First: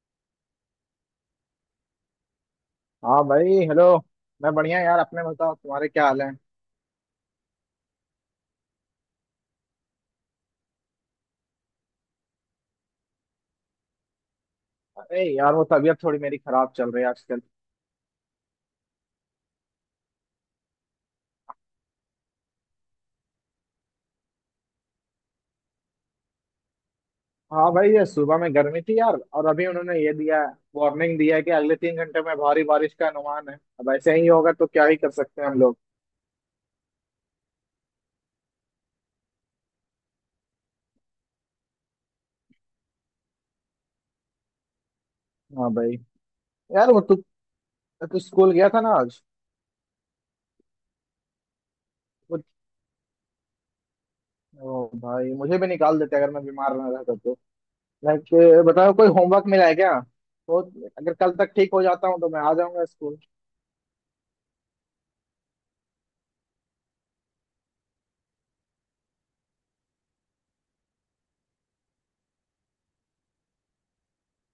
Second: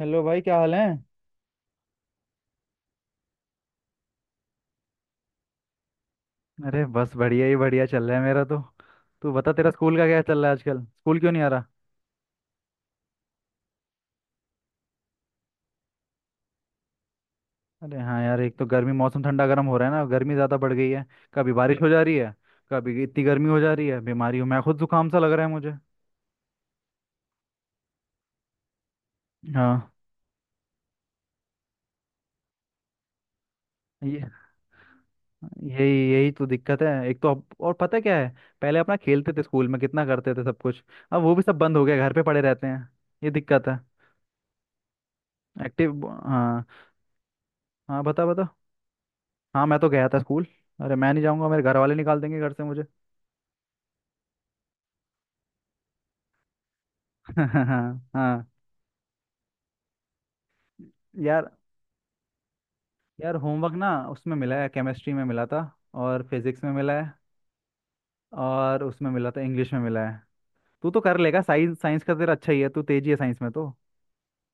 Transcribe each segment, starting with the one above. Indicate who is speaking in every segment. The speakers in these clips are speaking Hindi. Speaker 1: हेलो भाई, क्या हाल है?
Speaker 2: हाँ भाई हेलो। मैं बढ़िया यार, अपने बताओ तुम्हारे क्या हाल है?
Speaker 1: अरे बस बढ़िया ही बढ़िया चल रहा है मेरा तो। तू बता तेरा स्कूल का क्या चल रहा है? आजकल स्कूल क्यों नहीं आ रहा?
Speaker 2: अरे यार वो तबीयत थोड़ी मेरी खराब चल रही है आजकल।
Speaker 1: अरे हाँ यार, एक तो गर्मी, मौसम ठंडा गर्म हो रहा है ना, गर्मी ज़्यादा बढ़ गई है। कभी बारिश हो जा रही है। कभी इतनी गर्मी हो जा रही है, बीमारी हूँ मैं खुद, जुकाम सा लग रहा है मुझे।
Speaker 2: हाँ भाई, ये सुबह में गर्मी थी यार और अभी
Speaker 1: हाँ।
Speaker 2: उन्होंने ये दिया है, वार्निंग दिया है कि अगले 3 घंटे में भारी बारिश का अनुमान है। अब ऐसे
Speaker 1: ये
Speaker 2: ही होगा तो क्या ही कर सकते हैं हम लोग।
Speaker 1: यही यही तो दिक्कत है, एक तो अब, और पता है क्या है? पहले अपना खेलते थे स्कूल में, कितना करते थे सब कुछ। अब वो भी सब बंद हो गया, घर पे पड़े रहते हैं। ये दिक्कत है।
Speaker 2: हाँ भाई।
Speaker 1: एक्टिव। हाँ।
Speaker 2: यार वो तू
Speaker 1: हाँ
Speaker 2: तू
Speaker 1: बता बता।
Speaker 2: स्कूल गया था ना आज?
Speaker 1: हाँ मैं तो गया था स्कूल। अरे मैं नहीं जाऊँगा, मेरे घर वाले निकाल देंगे
Speaker 2: वो-
Speaker 1: घर से मुझे।
Speaker 2: ओ भाई मुझे भी निकाल देते अगर मैं बीमार ना रहता तो।
Speaker 1: हाँ
Speaker 2: लाइक
Speaker 1: हाँ।
Speaker 2: बताओ कोई होमवर्क मिला है क्या? तो अगर कल
Speaker 1: यार,
Speaker 2: तक ठीक हो जाता हूँ तो मैं आ जाऊंगा स्कूल।
Speaker 1: यार होमवर्क ना उसमें मिला है, केमिस्ट्री में मिला था। और फिजिक्स में मिला है। और उसमें मिला था, इंग्लिश में मिला है। तू तो कर लेगा, साइंस साइंस का तेरा अच्छा ही है, तू तेजी है साइंस में तो।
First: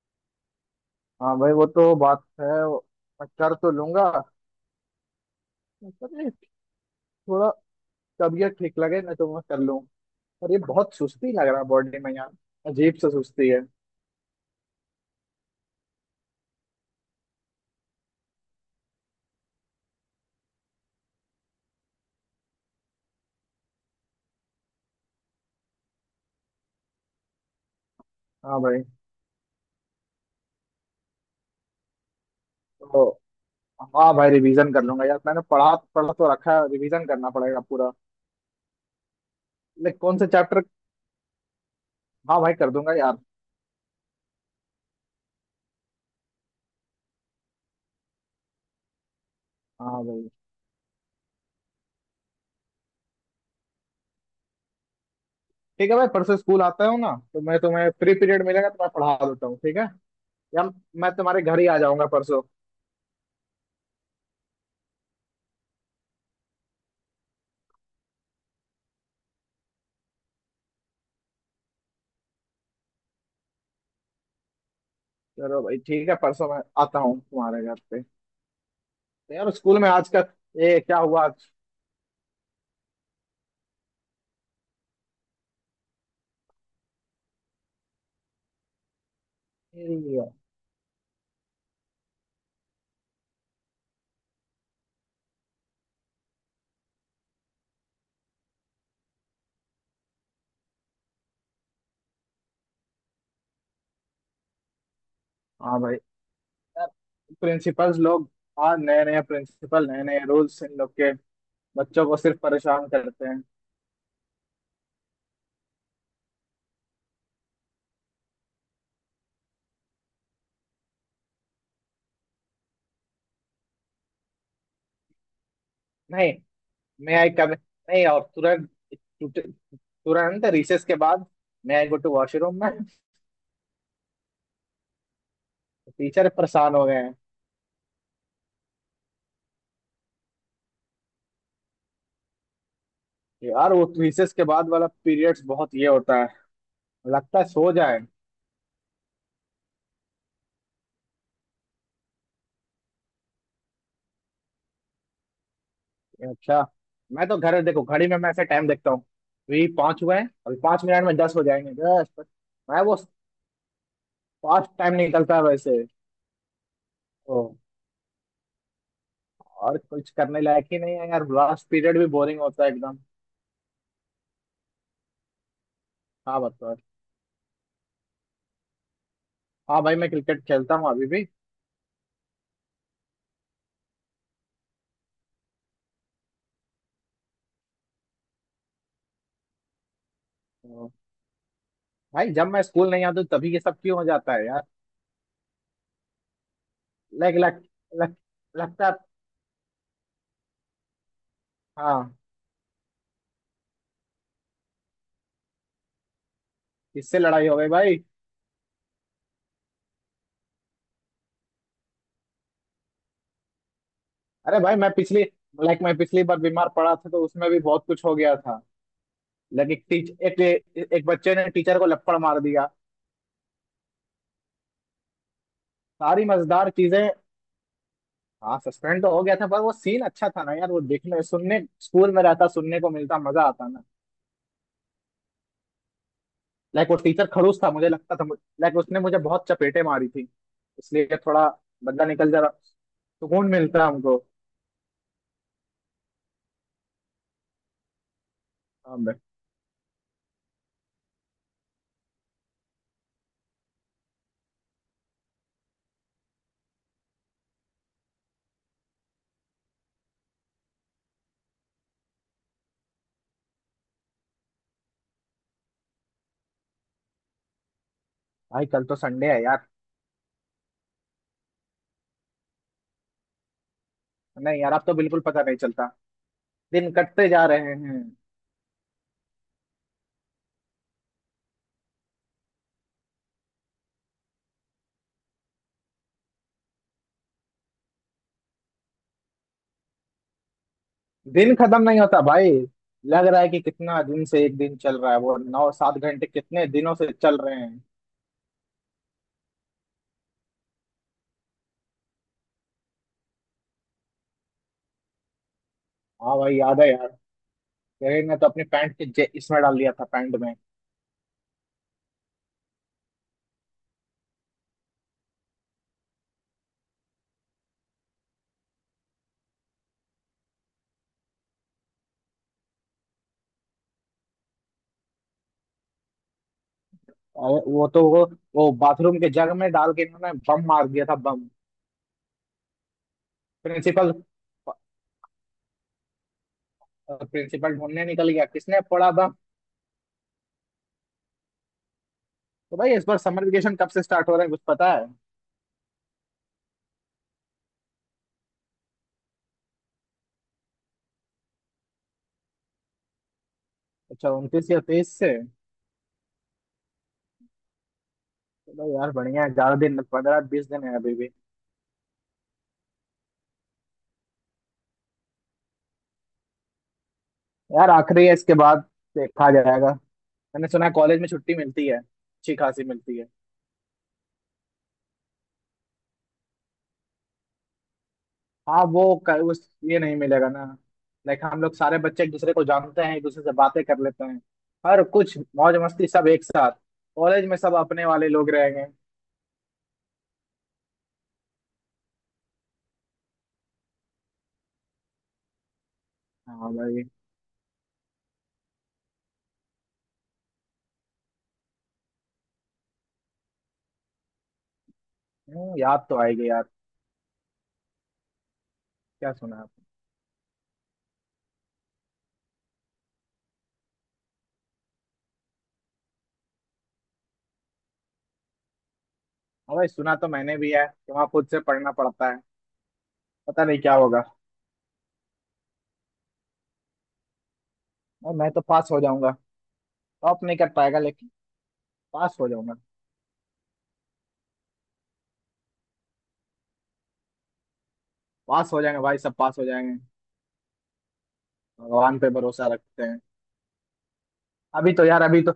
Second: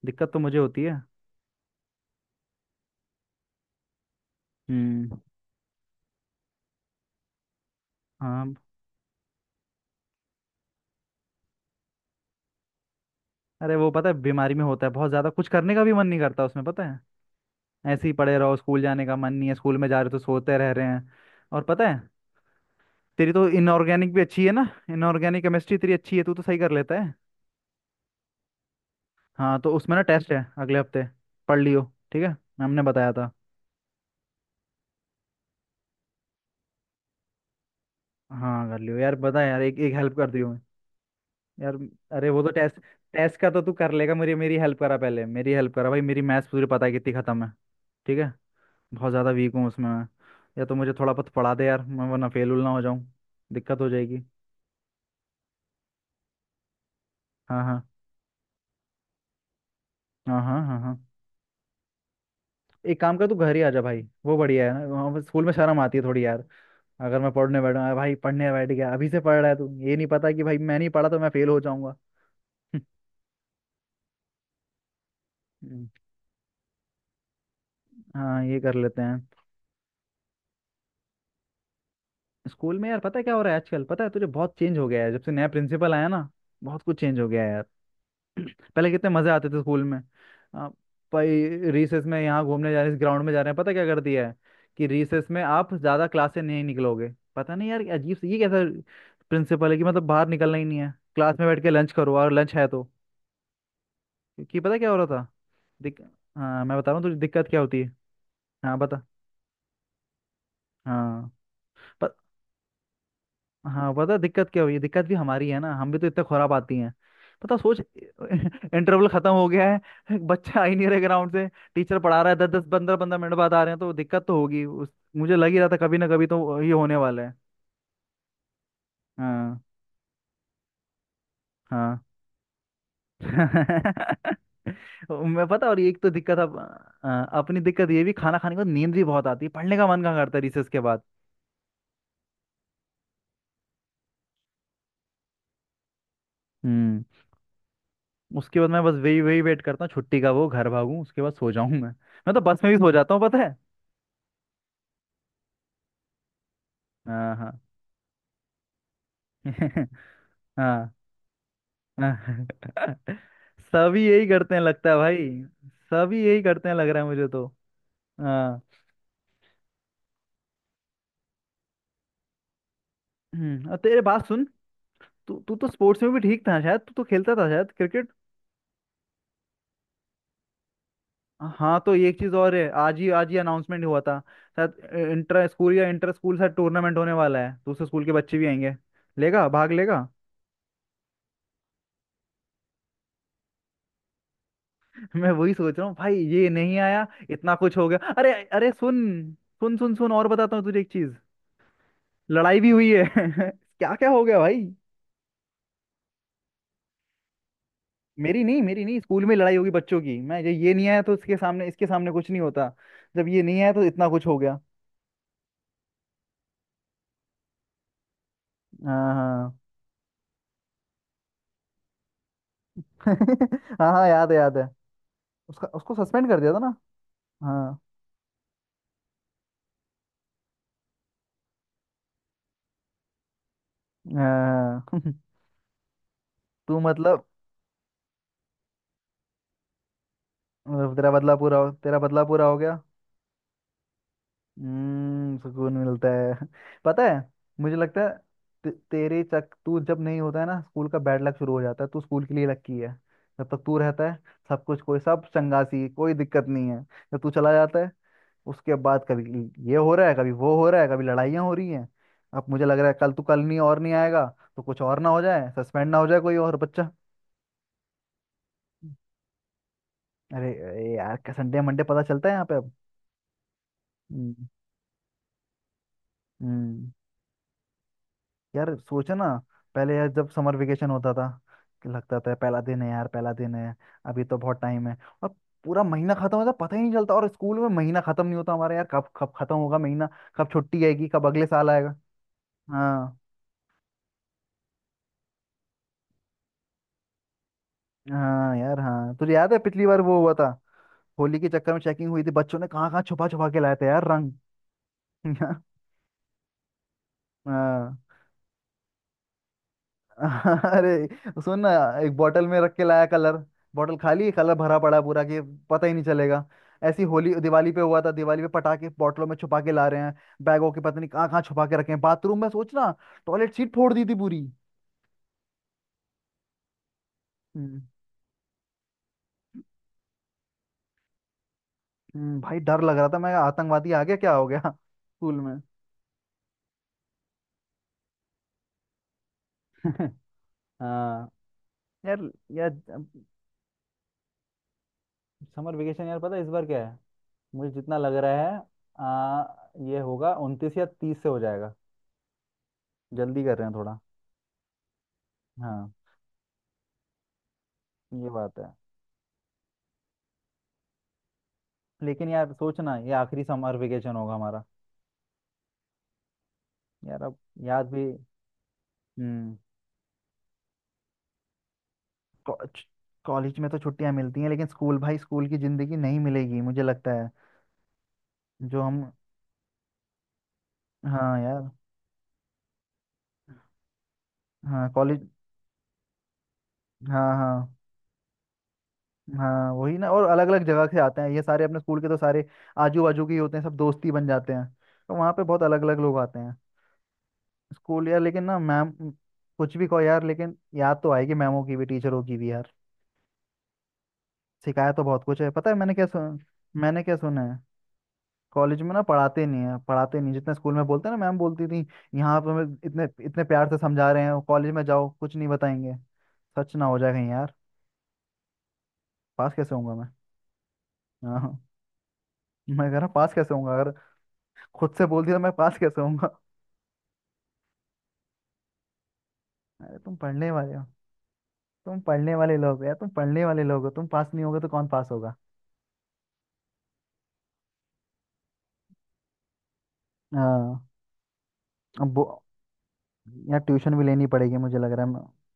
Speaker 1: दिक्कत तो मुझे होती है।
Speaker 2: हाँ भाई, वो तो बात है वो, मैं कर तो लूंगा,
Speaker 1: हम्म।
Speaker 2: मतलब ये, थोड़ा तबीयत
Speaker 1: हाँ।
Speaker 2: ठीक लगे ना तो मैं कर लूँ, पर ये बहुत सुस्ती लग रहा है बॉडी में यार। अजीब सा सुस्ती है।
Speaker 1: अरे वो, पता है बीमारी में होता है, बहुत ज़्यादा कुछ करने का भी मन नहीं करता उसमें, पता है। ऐसे ही पड़े रहो, स्कूल जाने का मन नहीं है, स्कूल में जा रहे हो तो सोते रह रहे हैं। और पता है, तेरी तो इनऑर्गेनिक भी अच्छी है ना। इनऑर्गेनिक केमिस्ट्री तेरी अच्छी है, तू तो सही कर लेता है।
Speaker 2: हाँ भाई।
Speaker 1: हाँ तो उसमें ना टेस्ट है अगले हफ्ते। पढ़ लियो। ठीक है। मैम ने
Speaker 2: तो
Speaker 1: बताया था।
Speaker 2: हाँ भाई, रिवीजन कर लूंगा यार, मैंने पढ़ा पढ़ा तो रखा है, रिवीजन करना पड़ेगा पूरा।
Speaker 1: हाँ कर लियो यार, बता यार, एक एक
Speaker 2: लेकिन
Speaker 1: हेल्प
Speaker 2: कौन सा
Speaker 1: कर दियो।
Speaker 2: चैप्टर?
Speaker 1: यार, अरे
Speaker 2: हाँ
Speaker 1: वो तो
Speaker 2: भाई कर
Speaker 1: टेस्ट,
Speaker 2: दूंगा यार।
Speaker 1: टेस्ट का तो तू कर लेगा। मेरी मेरी हेल्प करा पहले, मेरी हेल्प करा भाई, मेरी मैथ्स पूरी पता है कितनी खत्म है। ठीक है। बहुत ज़्यादा वीक हूँ उसमें
Speaker 2: हाँ
Speaker 1: मैं।
Speaker 2: भाई।
Speaker 1: या तो मुझे थोड़ा बहुत पढ़ा दे यार, मैं वरना फेल उल ना हो जाऊँ। दिक्कत हो जाएगी।
Speaker 2: ठीक है भाई, परसों स्कूल आता हूँ ना तो मैं
Speaker 1: हाँ हाँ
Speaker 2: तुम्हें फ्री पीरियड मिलेगा तो मैं पढ़ा देता हूँ, ठीक है।
Speaker 1: हाँ हाँ।
Speaker 2: या
Speaker 1: हाँ हाँ।
Speaker 2: मैं तुम्हारे घर ही आ जाऊंगा परसों।
Speaker 1: एक काम कर, तू घर ही आ जा भाई, वो बढ़िया है ना, वहाँ पे स्कूल में शर्म आती है थोड़ी यार। अगर मैं पढ़ने बैठा भाई, पढ़ने बैठ गया, अभी से पढ़ रहा है तू, ये नहीं पता कि भाई मैं नहीं पढ़ा तो मैं फेल हो जाऊंगा।
Speaker 2: चलो भाई
Speaker 1: हम्म,
Speaker 2: ठीक है, परसों मैं आता हूँ तुम्हारे घर पे।
Speaker 1: हाँ, ये कर लेते हैं।
Speaker 2: तो यार स्कूल में आज का ये क्या हुआ आज?
Speaker 1: स्कूल में यार पता है क्या हो रहा है आजकल? पता है तुझे, बहुत चेंज हो गया है जब से नया प्रिंसिपल आया ना। बहुत कुछ चेंज हो गया है यार। पहले कितने मजे आते थे स्कूल में।
Speaker 2: ये-
Speaker 1: आ, भाई रिसेस में यहाँ घूमने जा रहे हैं, ग्राउंड में जा रहे हैं, पता क्या कर दिया है कि रिसेस में आप ज्यादा क्लास से नहीं निकलोगे। पता नहीं यार, अजीब से, ये कैसा प्रिंसिपल है कि मतलब बाहर निकलना ही नहीं है, क्लास में बैठ के लंच करो, और लंच है तो, क्योंकि पता क्या हो रहा था।
Speaker 2: हाँ भाई।
Speaker 1: दिक... हाँ मैं बता रहा हूँ तुझे दिक्कत क्या होती है।
Speaker 2: प्रिंसिपल्स लोग,
Speaker 1: हाँ
Speaker 2: आज
Speaker 1: बता।
Speaker 2: नए नए प्रिंसिपल नए नए रूल्स इन लोग के,
Speaker 1: हाँ।
Speaker 2: बच्चों को सिर्फ परेशान करते हैं।
Speaker 1: हाँ पता है दिक्कत क्या हुई है, दिक्कत भी हमारी है ना, हम भी तो इतने खुराब आती हैं, पता, सोच। इंटरवल खत्म हो गया है, बच्चा आ ही नहीं रहे ग्राउंड से, टीचर पढ़ा रहा है, दस दस पंद्रह पंद्रह मिनट बाद आ रहे हैं, तो दिक्कत तो होगी उस। मुझे लग ही रहा था कभी ना कभी
Speaker 2: नहीं,
Speaker 1: तो ये होने
Speaker 2: मैं
Speaker 1: वाला
Speaker 2: आई
Speaker 1: है।
Speaker 2: कम नहीं और तुरंत,
Speaker 1: हाँ।
Speaker 2: तुरंत रिसेस के बाद मैं आई गो
Speaker 1: हाँ।
Speaker 2: टू वॉशरूम में।
Speaker 1: मैं पता, और एक तो
Speaker 2: टीचर
Speaker 1: दिक्कत अब,
Speaker 2: परेशान हो गए
Speaker 1: अ,
Speaker 2: हैं।
Speaker 1: अपनी दिक्कत ये भी, खाना खाने के बाद नींद भी बहुत आती है, पढ़ने का मन कहाँ करता है रिसेस के बाद?
Speaker 2: यार वो रिसेस के बाद वाला पीरियड्स बहुत ये होता है,
Speaker 1: हम्म
Speaker 2: लगता है सो जाए।
Speaker 1: उसके बाद मैं बस वही वही वेट करता हूँ छुट्टी का, वो घर भागूं उसके बाद सो जाऊं, मैं तो बस में भी सो जाता हूँ पता है।
Speaker 2: अच्छा, मैं
Speaker 1: हाँ
Speaker 2: तो
Speaker 1: हाँ।
Speaker 2: घर देखो घड़ी में मैं ऐसे टाइम देखता हूँ, अभी पाँच हुए हैं, अभी पाँच
Speaker 1: हाँ
Speaker 2: मिनट में दस हो जाएंगे दस।
Speaker 1: हाँ।
Speaker 2: मैं वो,
Speaker 1: सभी यही करते हैं
Speaker 2: फास्ट
Speaker 1: लगता
Speaker 2: टाइम
Speaker 1: है भाई।
Speaker 2: निकलता है वैसे।
Speaker 1: सभी यही करते हैं लग रहा है मुझे तो। हाँ।
Speaker 2: और कुछ करने लायक ही नहीं है यार, लास्ट पीरियड भी बोरिंग होता है एकदम।
Speaker 1: और तेरे बात सुन, तू तू तो स्पोर्ट्स में भी
Speaker 2: हाँ
Speaker 1: ठीक था
Speaker 2: बताओ।
Speaker 1: शायद, तू तो खेलता था शायद क्रिकेट।
Speaker 2: हाँ भाई, मैं क्रिकेट खेलता हूँ अभी भी।
Speaker 1: हाँ तो ये एक चीज और है, आज ही अनाउंसमेंट हुआ था, शायद इंटर स्कूल, या इंटर स्कूल शायद टूर्नामेंट होने वाला है, दूसरे स्कूल के बच्चे भी आएंगे। लेगा भाग लेगा?
Speaker 2: तो भाई जब मैं स्कूल नहीं आता तभी ये सब क्यों हो जाता है यार?
Speaker 1: मैं वही सोच रहा हूँ भाई, ये नहीं आया
Speaker 2: लाइक
Speaker 1: इतना
Speaker 2: लग,
Speaker 1: कुछ हो गया,
Speaker 2: लग,
Speaker 1: अरे अरे
Speaker 2: लगता
Speaker 1: सुन,
Speaker 2: है।
Speaker 1: सुन सुन सुन और बताता हूँ तुझे एक चीज,
Speaker 2: हाँ,
Speaker 1: लड़ाई भी हुई है। क्या क्या हो गया भाई।
Speaker 2: इससे लड़ाई हो गई भाई।
Speaker 1: मेरी नहीं मेरी नहीं, स्कूल में लड़ाई होगी बच्चों की, मैं जब ये नहीं आया तो इसके सामने, इसके सामने कुछ नहीं होता, जब ये नहीं आया तो इतना कुछ हो गया।
Speaker 2: अरे भाई मैं पिछली बार बीमार पड़ा था तो उसमें भी बहुत कुछ हो गया था।
Speaker 1: हाँ हाँ।
Speaker 2: एक बच्चे ने टीचर को लपड़ मार दिया।
Speaker 1: हाँ हाँ, याद है याद है, उसका उसको
Speaker 2: सारी
Speaker 1: सस्पेंड कर दिया था
Speaker 2: मजेदार
Speaker 1: ना।
Speaker 2: चीजें।
Speaker 1: हाँ।
Speaker 2: हाँ सस्पेंड तो हो गया था पर वो सीन अच्छा था ना यार, वो देखने सुनने स्कूल में रहता सुनने को मिलता मजा आता।
Speaker 1: हाँ तू
Speaker 2: वो
Speaker 1: मतलब,
Speaker 2: टीचर खड़ूस था मुझे लगता था। उसने मुझे बहुत चपेटे मारी थी, इसलिए थोड़ा
Speaker 1: तेरा
Speaker 2: बदला
Speaker 1: बदला
Speaker 2: निकल जा
Speaker 1: पूरा
Speaker 2: रहा,
Speaker 1: हो गया।
Speaker 2: सुकून मिलता हमको।
Speaker 1: सुकून मिलता है। पता है, मुझे लगता है, ते-
Speaker 2: हाँ भाई।
Speaker 1: तेरे चक तू जब नहीं होता है ना, स्कूल का बैड लक शुरू हो जाता है, तू स्कूल के लिए लकी है। जब तक तू रहता है सब कुछ, कोई सब चंगासी, कोई दिक्कत नहीं है। जब तू चला जाता है, उसके बाद कभी ये हो रहा है, कभी वो हो रहा है, कभी लड़ाइयाँ हो रही हैं। अब मुझे लग रहा है कल तू कल नहीं और नहीं आएगा, तो कुछ और ना हो जाए, सस्पेंड ना हो जाए कोई और बच्चा।
Speaker 2: भाई, कल तो संडे है यार।
Speaker 1: अरे अरे यार, संडे मंडे पता चलता है यहाँ पे अब। हम्म
Speaker 2: नहीं यार अब तो बिल्कुल पता नहीं चलता,
Speaker 1: हम्म
Speaker 2: दिन कटते जा रहे हैं।
Speaker 1: यार सोचा ना, पहले यार जब समर वेकेशन होता था कि लगता था पहला दिन है यार, पहला दिन है, अभी तो बहुत टाइम है। और पूरा महीना खत्म होता पता ही नहीं चलता, और स्कूल में महीना खत्म नहीं होता हमारा यार, कब कब खत्म होगा महीना, कब छुट्टी आएगी, कब अगले
Speaker 2: दिन
Speaker 1: साल
Speaker 2: खत्म
Speaker 1: आएगा?
Speaker 2: नहीं होता भाई,
Speaker 1: हाँ
Speaker 2: लग रहा है कि कितना दिन से एक दिन चल रहा है, वो नौ सात घंटे कितने दिनों से चल रहे हैं।
Speaker 1: हाँ यार, हाँ तुझे याद है पिछली बार वो हुआ था, होली के चक्कर में चेकिंग हुई थी, बच्चों ने कहाँ कहाँ छुपा छुपा के लाए थे यार रंग।
Speaker 2: हाँ भाई याद है यार।
Speaker 1: हाँ,
Speaker 2: तेरे ने तो अपनी पैंट के इसमें डाल दिया था, पैंट में।
Speaker 1: अरे सुन ना, एक बोतल में रख के लाया कलर, बोतल खाली है, कलर भरा पड़ा है पूरा, कि पता ही नहीं चलेगा। ऐसी होली, दिवाली पे हुआ था, दिवाली पे पटाखे बोतलों में छुपा के ला रहे हैं, बैगों के पता नहीं कहाँ कहाँ छुपा के रखे हैं, बाथरूम में सोच ना, टॉयलेट सीट फोड़ दी थी पूरी।
Speaker 2: और
Speaker 1: हम्म
Speaker 2: वो तो वो बाथरूम के जग में डाल के इन्होंने बम मार दिया था, बम।
Speaker 1: भाई डर लग रहा था, मैं आतंकवादी आ
Speaker 2: प्रिंसिपल
Speaker 1: गया क्या, हो गया स्कूल में।
Speaker 2: और प्रिंसिपल ढूंढने निकल गया किसने फोड़ा बम।
Speaker 1: हाँ यार। यार
Speaker 2: तो भाई इस बार समर वेकेशन कब से स्टार्ट हो रहा है, कुछ पता है?
Speaker 1: समर वेकेशन, यार पता है इस बार क्या है, मुझे जितना लग रहा है, आ, ये होगा 29 या 30 से हो जाएगा, जल्दी कर रहे हैं थोड़ा।
Speaker 2: अच्छा, 29 या 23 से।
Speaker 1: हाँ ये बात
Speaker 2: तो
Speaker 1: है।
Speaker 2: भाई यार बढ़िया है, ज्यादा दिन, 15-20 दिन है अभी भी।
Speaker 1: लेकिन यार सोचना, ये आखिरी समर वेकेशन होगा हमारा यार, अब याद
Speaker 2: यार
Speaker 1: भी,
Speaker 2: आखिरी है, इसके बाद देखा
Speaker 1: हम्म
Speaker 2: जाएगा। मैंने सुना है कॉलेज में छुट्टी मिलती है, अच्छी खासी मिलती है।
Speaker 1: कॉलेज में तो छुट्टियां मिलती हैं, लेकिन स्कूल भाई, स्कूल की जिंदगी नहीं मिलेगी मुझे लगता है। जो
Speaker 2: हाँ, वो
Speaker 1: हम
Speaker 2: क- उस ये नहीं मिलेगा ना।
Speaker 1: हाँ
Speaker 2: हम
Speaker 1: यार,
Speaker 2: लोग सारे बच्चे एक दूसरे को जानते हैं, एक दूसरे से बातें कर लेते हैं।
Speaker 1: हाँ
Speaker 2: हर
Speaker 1: कॉलेज।
Speaker 2: कुछ मौज मस्ती सब एक साथ।
Speaker 1: हाँ
Speaker 2: कॉलेज में
Speaker 1: हाँ।
Speaker 2: सब अपने वाले लोग रहेंगे।
Speaker 1: हाँ वही ना, और अलग अलग जगह से आते हैं, ये सारे अपने स्कूल के तो सारे आजू बाजू के ही होते हैं सब, दोस्ती बन जाते हैं, तो वहाँ पे बहुत अलग अलग लोग आते हैं।
Speaker 2: हाँ भाई।
Speaker 1: स्कूल यार लेकिन ना मैम, कुछ भी कहो यार, लेकिन याद तो आएगी मैमों की भी, टीचरों की भी यार, सिखाया तो बहुत कुछ है, पता है,
Speaker 2: याद तो आएगी यार।
Speaker 1: मैंने क्या सुना है, कॉलेज में ना
Speaker 2: क्या
Speaker 1: पढ़ाते नहीं
Speaker 2: सुना?
Speaker 1: है, पढ़ाते नहीं जितना स्कूल में, बोलते हैं ना मैम बोलती थी, यहाँ पे हमें इतने इतने प्यार से समझा रहे हैं, कॉलेज में जाओ कुछ नहीं बताएंगे। सच ना हो जाए कहीं यार, पास कैसे
Speaker 2: हाँ भाई,
Speaker 1: होऊंगा मैं?
Speaker 2: सुना तो मैंने भी है कि वहाँ खुद
Speaker 1: हाँ
Speaker 2: से पढ़ना पड़ता है।
Speaker 1: मैं कह रहा हूँ, पास कैसे
Speaker 2: पता
Speaker 1: होऊंगा
Speaker 2: नहीं
Speaker 1: अगर
Speaker 2: क्या होगा।
Speaker 1: खुद से बोलती तो, मैं पास कैसे होऊंगा?
Speaker 2: और मैं तो पास हो जाऊंगा।
Speaker 1: अरे तुम
Speaker 2: टॉप
Speaker 1: पढ़ने
Speaker 2: नहीं कर
Speaker 1: वाले हो,
Speaker 2: पाएगा लेकिन
Speaker 1: तुम पढ़ने
Speaker 2: पास हो
Speaker 1: वाले
Speaker 2: जाऊंगा।
Speaker 1: लोग हो यार, तुम पढ़ने वाले लोग हो, तुम पास नहीं होगे तो कौन पास होगा?
Speaker 2: पास हो जाएंगे भाई, सब पास हो जाएंगे।
Speaker 1: हाँ। अब
Speaker 2: भगवान पे
Speaker 1: वो-
Speaker 2: भरोसा रखते हैं।
Speaker 1: यार ट्यूशन भी लेनी पड़ेगी, मुझे लग
Speaker 2: अभी तो
Speaker 1: रहा है
Speaker 2: यार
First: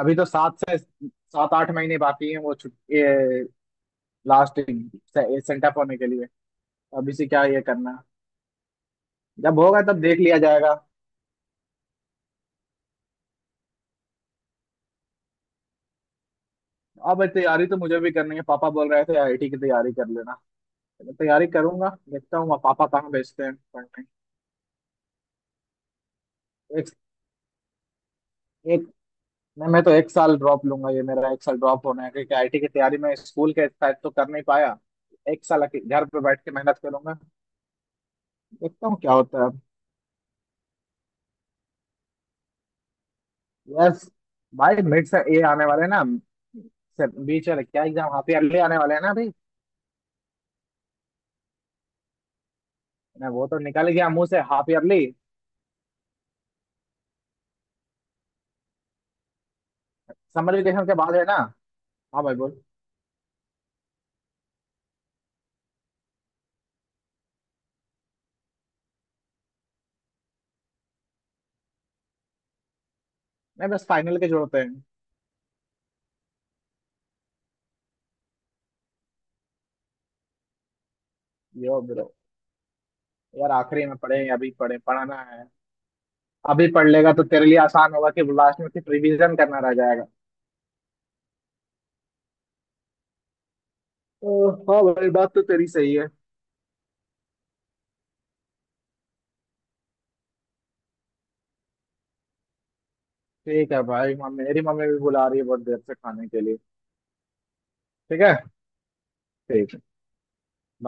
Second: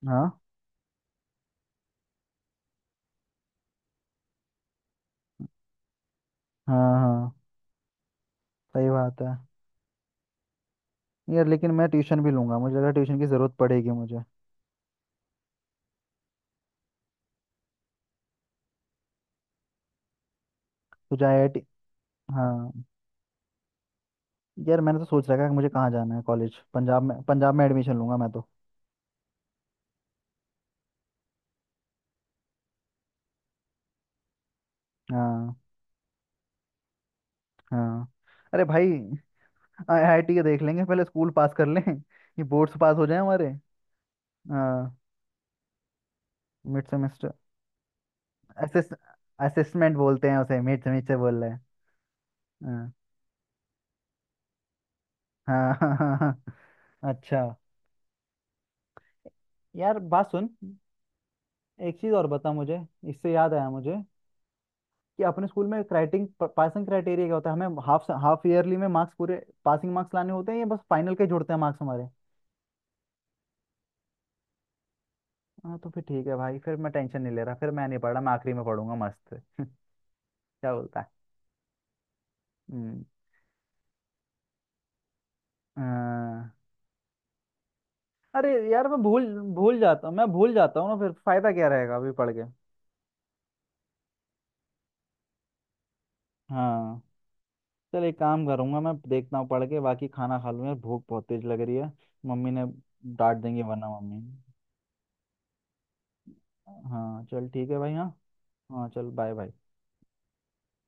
Speaker 2: अभी तो
Speaker 1: हाँ
Speaker 2: सात से 7-8 महीने बाकी हैं वो छुट्टी, लास्ट सेंटअप होने के लिए।
Speaker 1: हाँ
Speaker 2: अभी से
Speaker 1: हाँ,
Speaker 2: क्या ये करना,
Speaker 1: सही बात है।
Speaker 2: जब होगा तब देख लिया जाएगा।
Speaker 1: यार, लेकिन मैं ट्यूशन भी लूंगा, मुझे लग रहा है ट्यूशन की ज़रूरत पड़ेगी मुझे।
Speaker 2: अब तैयारी तो मुझे भी करनी है, पापा बोल रहे थे आईआईटी की तैयारी कर लेना। मैं
Speaker 1: तुझे
Speaker 2: तैयारी
Speaker 1: आईआईटी।
Speaker 2: करूंगा, देखता हूँ
Speaker 1: हाँ।
Speaker 2: पापा कहाँ भेजते हैं पढ़ने।
Speaker 1: यार मैंने तो सोच रखा है कि मुझे कहाँ जाना है कॉलेज,
Speaker 2: एक
Speaker 1: पंजाब में, पंजाब में एडमिशन लूंगा मैं तो।
Speaker 2: एक नहीं, मैं तो एक साल ड्रॉप लूंगा, ये मेरा एक साल ड्रॉप होना है क्योंकि आईटी की तैयारी में स्कूल के साथ तो कर नहीं पाया। एक
Speaker 1: हाँ
Speaker 2: साल घर पे बैठ के मेहनत करूंगा।
Speaker 1: हाँ। अरे
Speaker 2: देखता
Speaker 1: भाई
Speaker 2: हूँ क्या होता है।
Speaker 1: आईआईटी के देख लेंगे, पहले स्कूल पास कर लें, ये बोर्ड्स पास हो जाए हमारे।
Speaker 2: यस। भाई
Speaker 1: हाँ।
Speaker 2: मिड से ये आने वाले हैं ना,
Speaker 1: मिड सेमेस्टर।
Speaker 2: बीच वाले क्या एग्जाम हाफ ईयरली आने वाले
Speaker 1: असिस्ट
Speaker 2: हैं ना अभी।
Speaker 1: असिस्मेंट बोलते हैं उसे, मिड सेमेस्टर बोल रहे हैं। हाँ।
Speaker 2: मैं वो, तो निकल गया मुंह से हाफ ईयरली।
Speaker 1: हाँ। हाँ हाँ हाँ। अच्छा, यार बात सुन,
Speaker 2: समर वेकेशन के बाद है ना?
Speaker 1: एक चीज़
Speaker 2: हाँ
Speaker 1: और
Speaker 2: भाई
Speaker 1: बता
Speaker 2: बोल।
Speaker 1: मुझे, इससे याद आया मुझे कि अपने स्कूल में, क्राइटिंग पासिंग क्राइटेरिया क्या होता है? हमें हाफ हाफ ईयरली में मार्क्स पूरे पासिंग मार्क्स लाने होते हैं या बस फाइनल के जुड़ते हैं मार्क्स हमारे?
Speaker 2: नहीं, बस फाइनल के जोड़ते हैं।
Speaker 1: हाँ तो फिर ठीक है भाई, फिर मैं टेंशन नहीं ले रहा, फिर मैं नहीं पढ़ रहा, मैं आखिरी में पढ़ूंगा मस्त। क्या बोलता है?
Speaker 2: यो ब्रो।
Speaker 1: हम्म,
Speaker 2: यार आखिरी में पढ़े या अभी पढ़े, पढ़ाना है।
Speaker 1: अ,
Speaker 2: अभी पढ़ लेगा तो तेरे लिए आसान होगा कि
Speaker 1: अरे
Speaker 2: लास्ट में फिर
Speaker 1: यार मैं भूल
Speaker 2: रिवीजन करना रह
Speaker 1: भूल
Speaker 2: जाएगा।
Speaker 1: जाता हूँ, मैं भूल जाता हूँ ना, फिर फायदा क्या रहेगा अभी पढ़ के?
Speaker 2: तो हाँ भाई, बात तो तेरी सही है।
Speaker 1: हाँ चल, एक काम करूंगा मैं, देखता हूँ पढ़ के, बाकी खाना खा लूँ यार, भूख बहुत तेज लग रही है, मम्मी, ने डांट देंगी
Speaker 2: ठीक है
Speaker 1: वरना
Speaker 2: भाई,
Speaker 1: मम्मी।
Speaker 2: मम्मी मेरी मम्मी भी बुला रही है बहुत देर से खाने के लिए।
Speaker 1: हाँ चल ठीक है भाई, हाँ।
Speaker 2: ठीक है।
Speaker 1: हाँ चल, बाय बाय।
Speaker 2: ठीक है bye।